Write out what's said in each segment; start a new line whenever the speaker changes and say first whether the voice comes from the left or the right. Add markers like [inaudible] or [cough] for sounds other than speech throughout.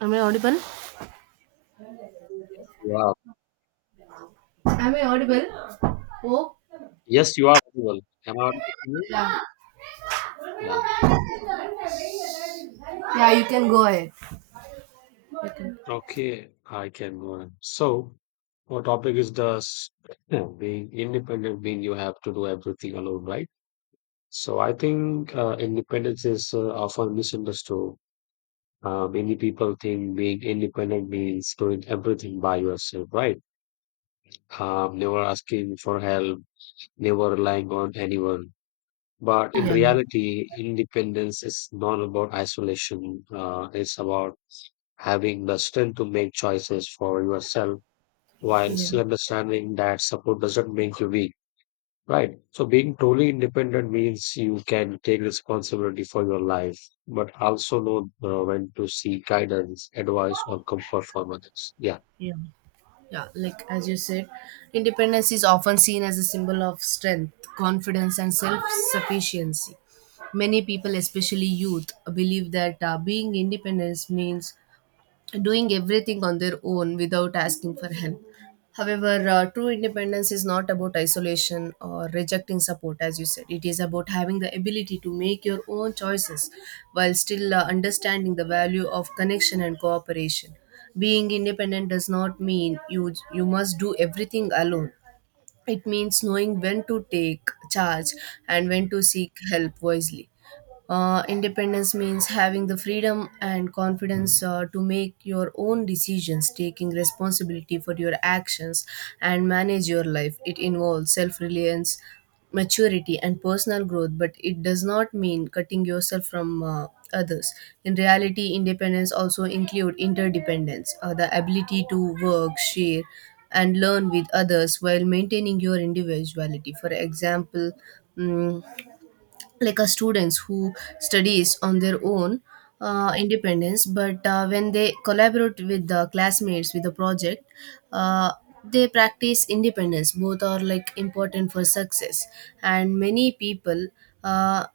right: Am I audible?
left: Yes, you are.
right: Am I audible? Oh,
left: Yes, you are audible. Am I audible to you?
right: yeah.
left: Yeah.
right: Yeah, you can go ahead.
left: Okay, I can go on. So, our topic is this? [clears throat] Being independent, being you have to do everything alone, right? So, I think independence is often misunderstood. Many people think being independent means doing everything by yourself, right? Never asking for help, never relying on anyone. But in reality, independence is not about isolation. It's about having the strength to make choices for yourself while still understanding that support doesn't make you weak, right? So being truly independent means you can take responsibility for your life, but also know when to seek guidance, advice, or comfort from others. Yeah.
right: Yeah. Yeah, like as you said, independence is often seen as a symbol of strength, confidence, and self sufficiency. Many people, especially youth, believe that being independent means doing everything on their own without asking for help. However, true independence is not about isolation or rejecting support, as you said. It is about having the ability to make your own choices while still understanding the value of connection and cooperation. Being independent does not mean you must do everything alone. It means knowing when to take charge and when to seek help wisely. Independence means having the freedom and confidence to make your own decisions, taking responsibility for your actions, and manage your life. It involves self reliance, maturity, and personal growth, but it does not mean cutting yourself from others. In reality, independence also includes interdependence, the ability to work, share, and learn with others while maintaining your individuality. For example, mm, like a students who studies on their own independence but when they collaborate with the classmates with the project uh, they practice independence both are like important for success and many people uh,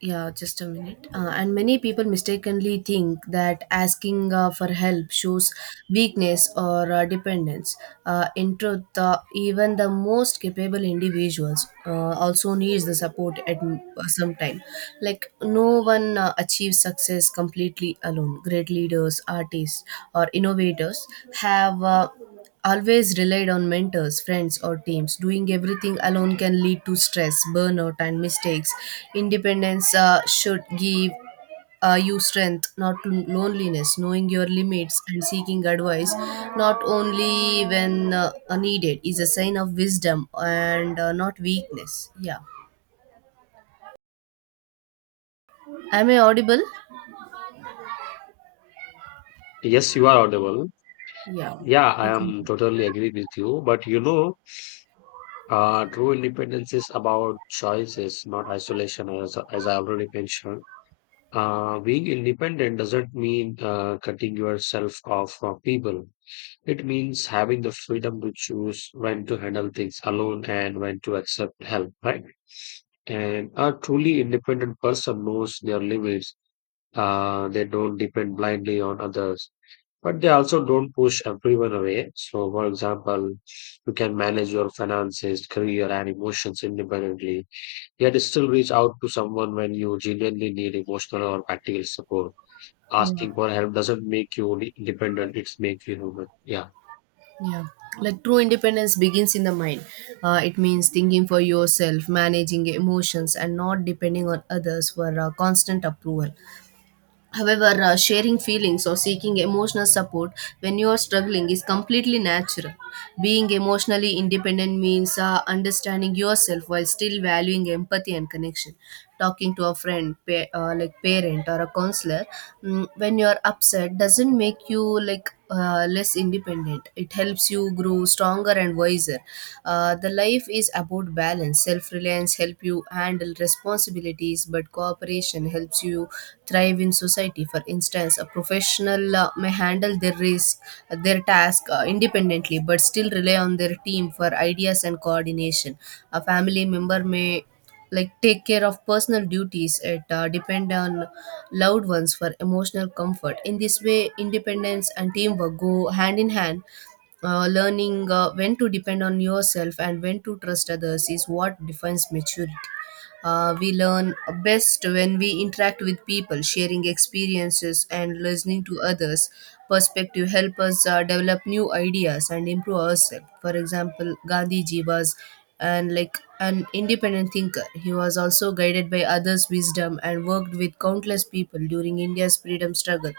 right: yeah, just a minute. And many people mistakenly think that asking for help shows weakness or dependence. In truth, even the most capable individuals also needs the support at some time. Like no one achieves success completely alone. Great leaders, artists, or innovators have. Always relied on mentors, friends, or teams. Doing everything alone can lead to stress, burnout, and mistakes. Independence should give you strength, not loneliness. Knowing your limits and seeking advice, not only when needed, is a sign of wisdom and not weakness. Yeah. Am I audible?
left: Yes, you are audible.
right: Yeah.
left: Yeah, I
right: You
left: am
right: can-
left: totally agree with you. But you know, true independence is about choices, not isolation, as I already mentioned. Being independent doesn't mean cutting yourself off from people. It means having the freedom to choose when to handle things alone and when to accept help, right? And a truly independent person knows their limits. They don't depend blindly on others, but they also don't push everyone away. So, for example, you can manage your finances, career, and emotions independently, yet still reach out to someone when you genuinely need emotional or practical support.
right: Yeah.
left: Asking for help doesn't make you only independent, it's make you human. Yeah.
right: Yeah, like true independence begins in the mind. It means thinking for yourself, managing emotions, and not depending on others for constant approval. However, sharing feelings or seeking emotional support when you are struggling is completely natural. Being emotionally independent means understanding yourself while still valuing empathy and connection. Talking to a friend, like parent or a counselor, when you are upset doesn't make you like less independent. It helps you grow stronger and wiser. The life is about balance, self reliance silence help you handle responsibilities but cooperation helps you thrive in society for instance a professional may handle their risk their task independently but still rely on their team for ideas and coordination a family member may like take care of personal duties it depend on loved ones for emotional comfort in this way independence and teamwork go hand in hand learning when to depend on yourself and when to trust others is what defines maturity. We learn best when we interact with people, sharing experiences and listening to others. Perspective help us develop new ideas and improve ourselves. For example, Gandhiji was and like an independent thinker. He was also guided by others' wisdom and worked with countless people during India's freedom struggle.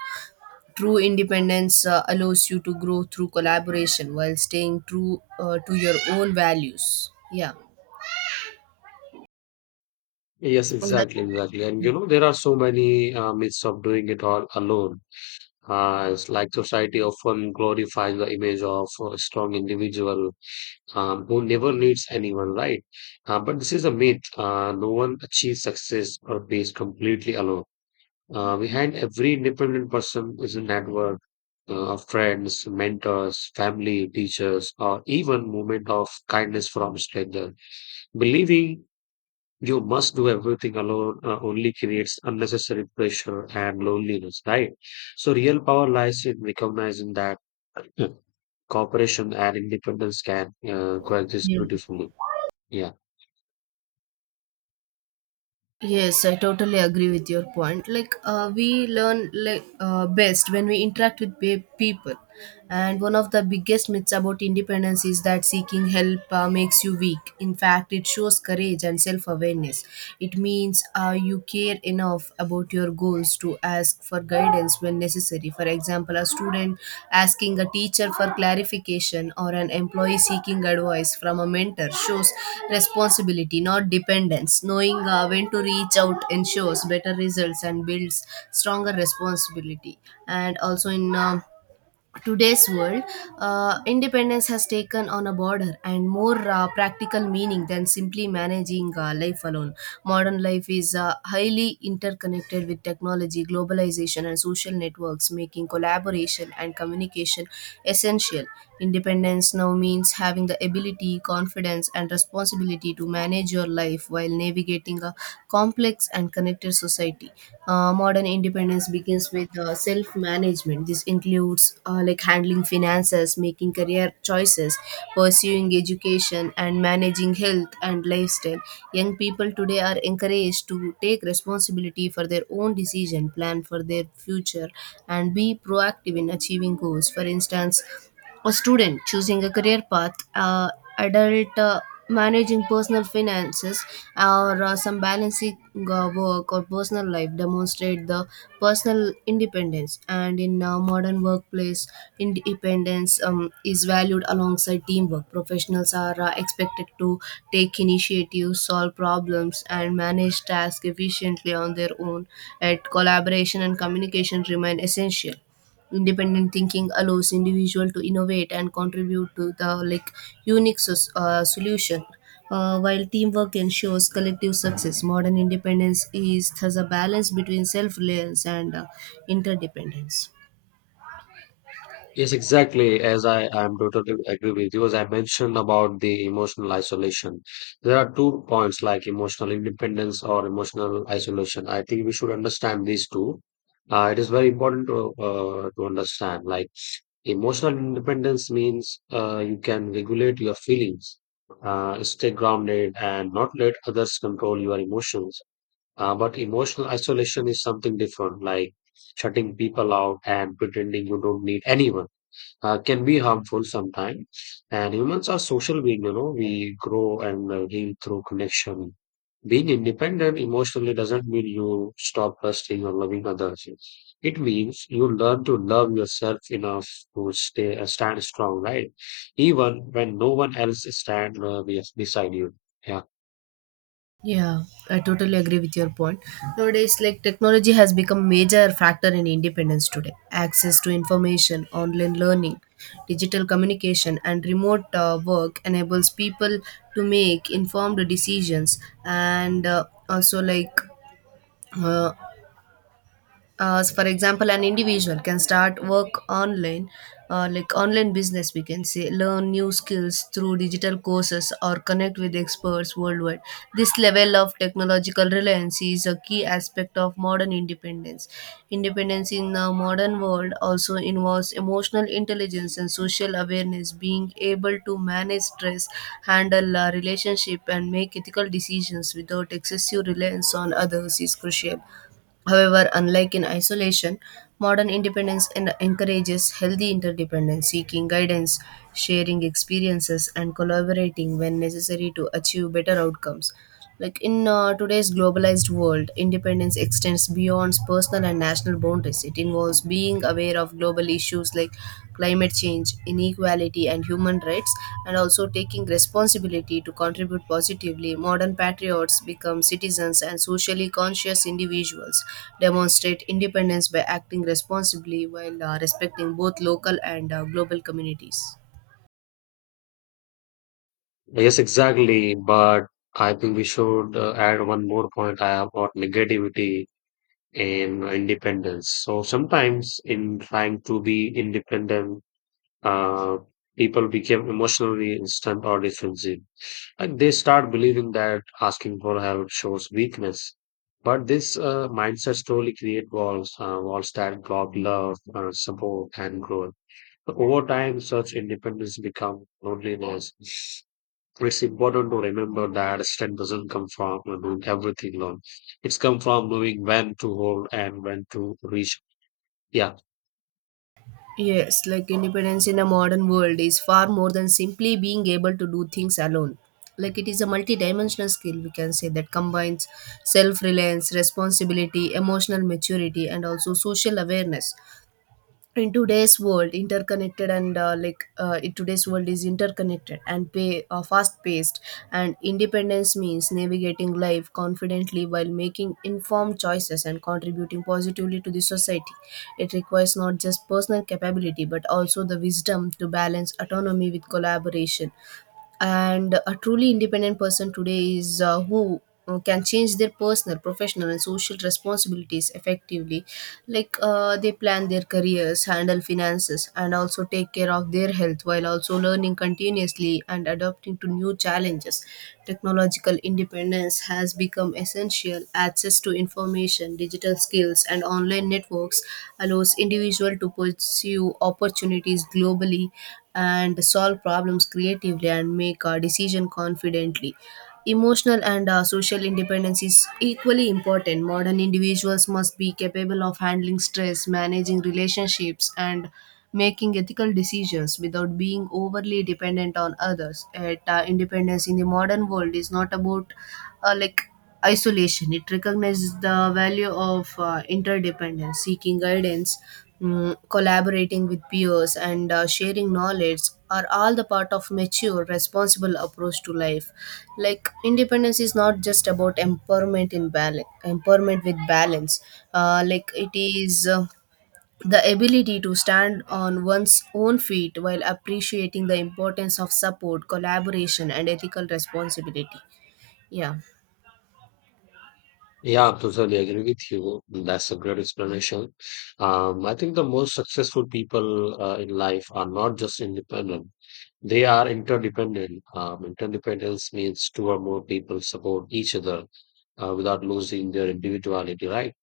right: True independence allows you to grow through collaboration while staying true to your own values. Yeah.
left: Yes,
right: Well, that-
left: exactly, exactly. And you know, there are so many myths of doing it all alone. It's like society often glorifies the image of a strong individual, who never needs anyone, right? But this is a myth. No one achieves success or peace completely alone. Behind every independent person is a network of friends, mentors, family, teachers, or even moment of kindness from strangers. Believing you must do everything alone only creates unnecessary pressure and loneliness, right? So, real power lies in recognizing that uh, cooperation and independence can coexist
right: yeah.
left: beautifully. Yeah.
right: Yes, I totally agree with your point. Like, we learn like best when we interact with people, and one of the biggest myths about independence is that seeking help makes you weak. In fact, it shows courage and self-awareness. It means you care enough about your goals to ask for guidance when necessary. For example, a student asking a teacher for clarification or an employee seeking advice from a mentor shows responsibility, not dependence. Knowing when to reach out ensures better results and builds stronger responsibility. And also in today's world, independence has taken on a broader and more practical meaning than simply managing life alone. Modern life is highly interconnected with technology, globalization, and social networks, making collaboration and communication essential. Independence now means having the ability, confidence, and responsibility to manage your life while navigating a complex and connected society. Modern independence begins with self management. This includes like handling finances, making career choices, pursuing education, and managing health and lifestyle. Young people today are encouraged to take responsibility for their own decision, plan for their future, and be proactive in achieving goals. For instance, a student choosing a career path, adult managing personal finances, or some balancing work or personal life demonstrate the personal independence. And in modern workplace, independence is valued alongside teamwork. Professionals are expected to take initiative, solve problems, and manage tasks efficiently on their own. Yet collaboration and communication remain essential. Independent thinking allows individual to innovate and contribute to the like solution. While teamwork ensures collective success, modern independence is thus a balance between self-reliance and interdependence.
left: Yes, exactly. As I am totally agree with you, as I mentioned about the emotional isolation, there are two points like emotional independence or emotional isolation. I think we should understand these two. It is very important to understand like emotional independence means you can regulate your feelings, stay grounded, and not let others control your emotions. But emotional isolation is something different, like shutting people out and pretending you don't need anyone can be harmful sometimes. And humans are social beings, you know, we grow and heal through connection. Being independent emotionally doesn't mean you stop trusting or loving others. It means you learn to love yourself enough to stay stand strong, right? Even when no one else beside you. Yeah.
right: Yeah, I totally agree with your point. Nowadays, like technology has become major factor in independence today. Access to information, online learning, digital communication, and remote work enables people to make informed decisions and also like uh, as for example, an individual can start work online, like online business, we can say, learn new skills through digital courses or connect with experts worldwide. This level of technological reliance is a key aspect of modern independence. Independence in the modern world also involves emotional intelligence and social awareness, being able to manage stress, handle a relationship, and make ethical decisions without excessive reliance on others is crucial. However, unlike in isolation, modern independence encourages healthy interdependence, seeking guidance, sharing experiences, and collaborating when necessary to achieve better outcomes. Like in today's globalized world, independence extends beyond personal and national boundaries. It involves being aware of global issues like climate change, inequality, and human rights, and also taking responsibility to contribute positively, modern patriots become citizens and socially conscious individuals, demonstrate independence by acting responsibly while respecting both local and global communities.
left: Yes, exactly. But I think we should add one more point I have about negativity in independence. So sometimes in trying to be independent, uh, people became emotionally instant or defensive. Like they start believing that asking for help shows weakness. But this mindset slowly create walls, walls that block love, support, and growth. So over time, such independence become loneliness. It's important to remember that strength doesn't come from doing everything alone. It's come from knowing when to hold and when to reach. Yeah.
right: Yes, like independence in a modern world is far more than simply being able to do things alone. Like it is a multidimensional skill, we can say, that combines self reliance, responsibility, emotional maturity, and also social awareness in today's world interconnected and in today's world is interconnected and pay fast paced and independence means navigating life confidently while making informed choices and contributing positively to the society it requires not just personal capability but also the wisdom to balance autonomy with collaboration and a truly independent person today is who can change their personal professional and social responsibilities effectively like they plan their careers handle finances and also take care of their health while also learning continuously and adapting to new challenges technological independence has become essential access to information digital skills and online networks allows individual to pursue opportunities globally and solve problems creatively and make a decision confidently emotional and social independence is equally important modern individuals must be capable of handling stress managing relationships and making ethical decisions without being overly dependent on others. Yet, independence in the modern world is not about uh, like isolation. It recognizes the value of interdependence, seeking guidance, collaborating with peers, and sharing knowledge are all the part of mature, responsible approach to life. Like independence is not just about empowerment in balance, empowerment with balance. Like it is. The ability to stand on one's own feet while appreciating the importance of support, collaboration, and ethical responsibility. Yeah.
left: Yeah, I totally agree with you. That's a great explanation. I think the most successful people in life are not just independent, they are interdependent. Interdependence means two or more people support each other without losing their individuality, right?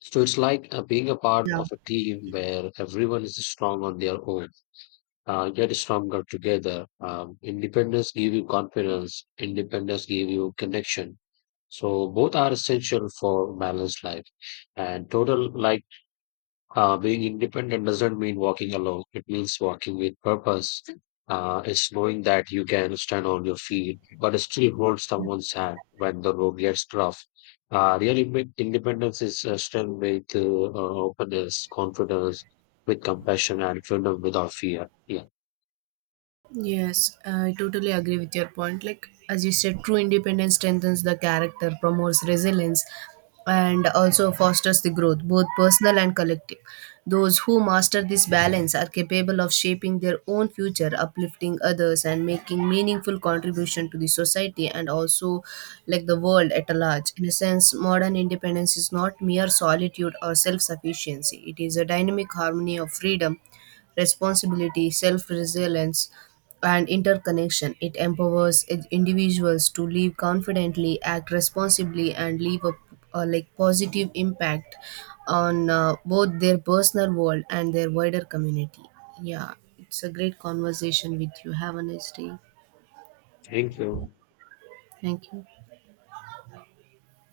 left: So it's like being a part
right: Yeah.
left: of a team where everyone is strong on their own, get stronger together. Independence give you confidence, independence give you connection, so both are essential for balanced life. And total, like being independent doesn't mean walking alone. It means walking with purpose. It's knowing that you can stand on your feet, but still hold someone's hand when the road gets rough. Real independence is strength with openness, confidence, with compassion, and freedom without fear. Yeah.
right: Yes, I totally agree with your point. Like, as you said, true independence strengthens the character, promotes resilience, and also fosters the growth, both personal and collective. Those who master this balance are capable of shaping their own future, uplifting others, and making meaningful contribution to the society and also like the world at a large. In a sense, modern independence is not mere solitude or self sufficiency, it is a dynamic harmony of freedom responsibility, self resilience, and interconnection. It empowers individuals to live confidently, act responsibly, and leave a like positive impact on both their personal world and their wider community. Yeah, it's a great conversation with you. Have a nice day.
left: Thank you.
right: Thank you.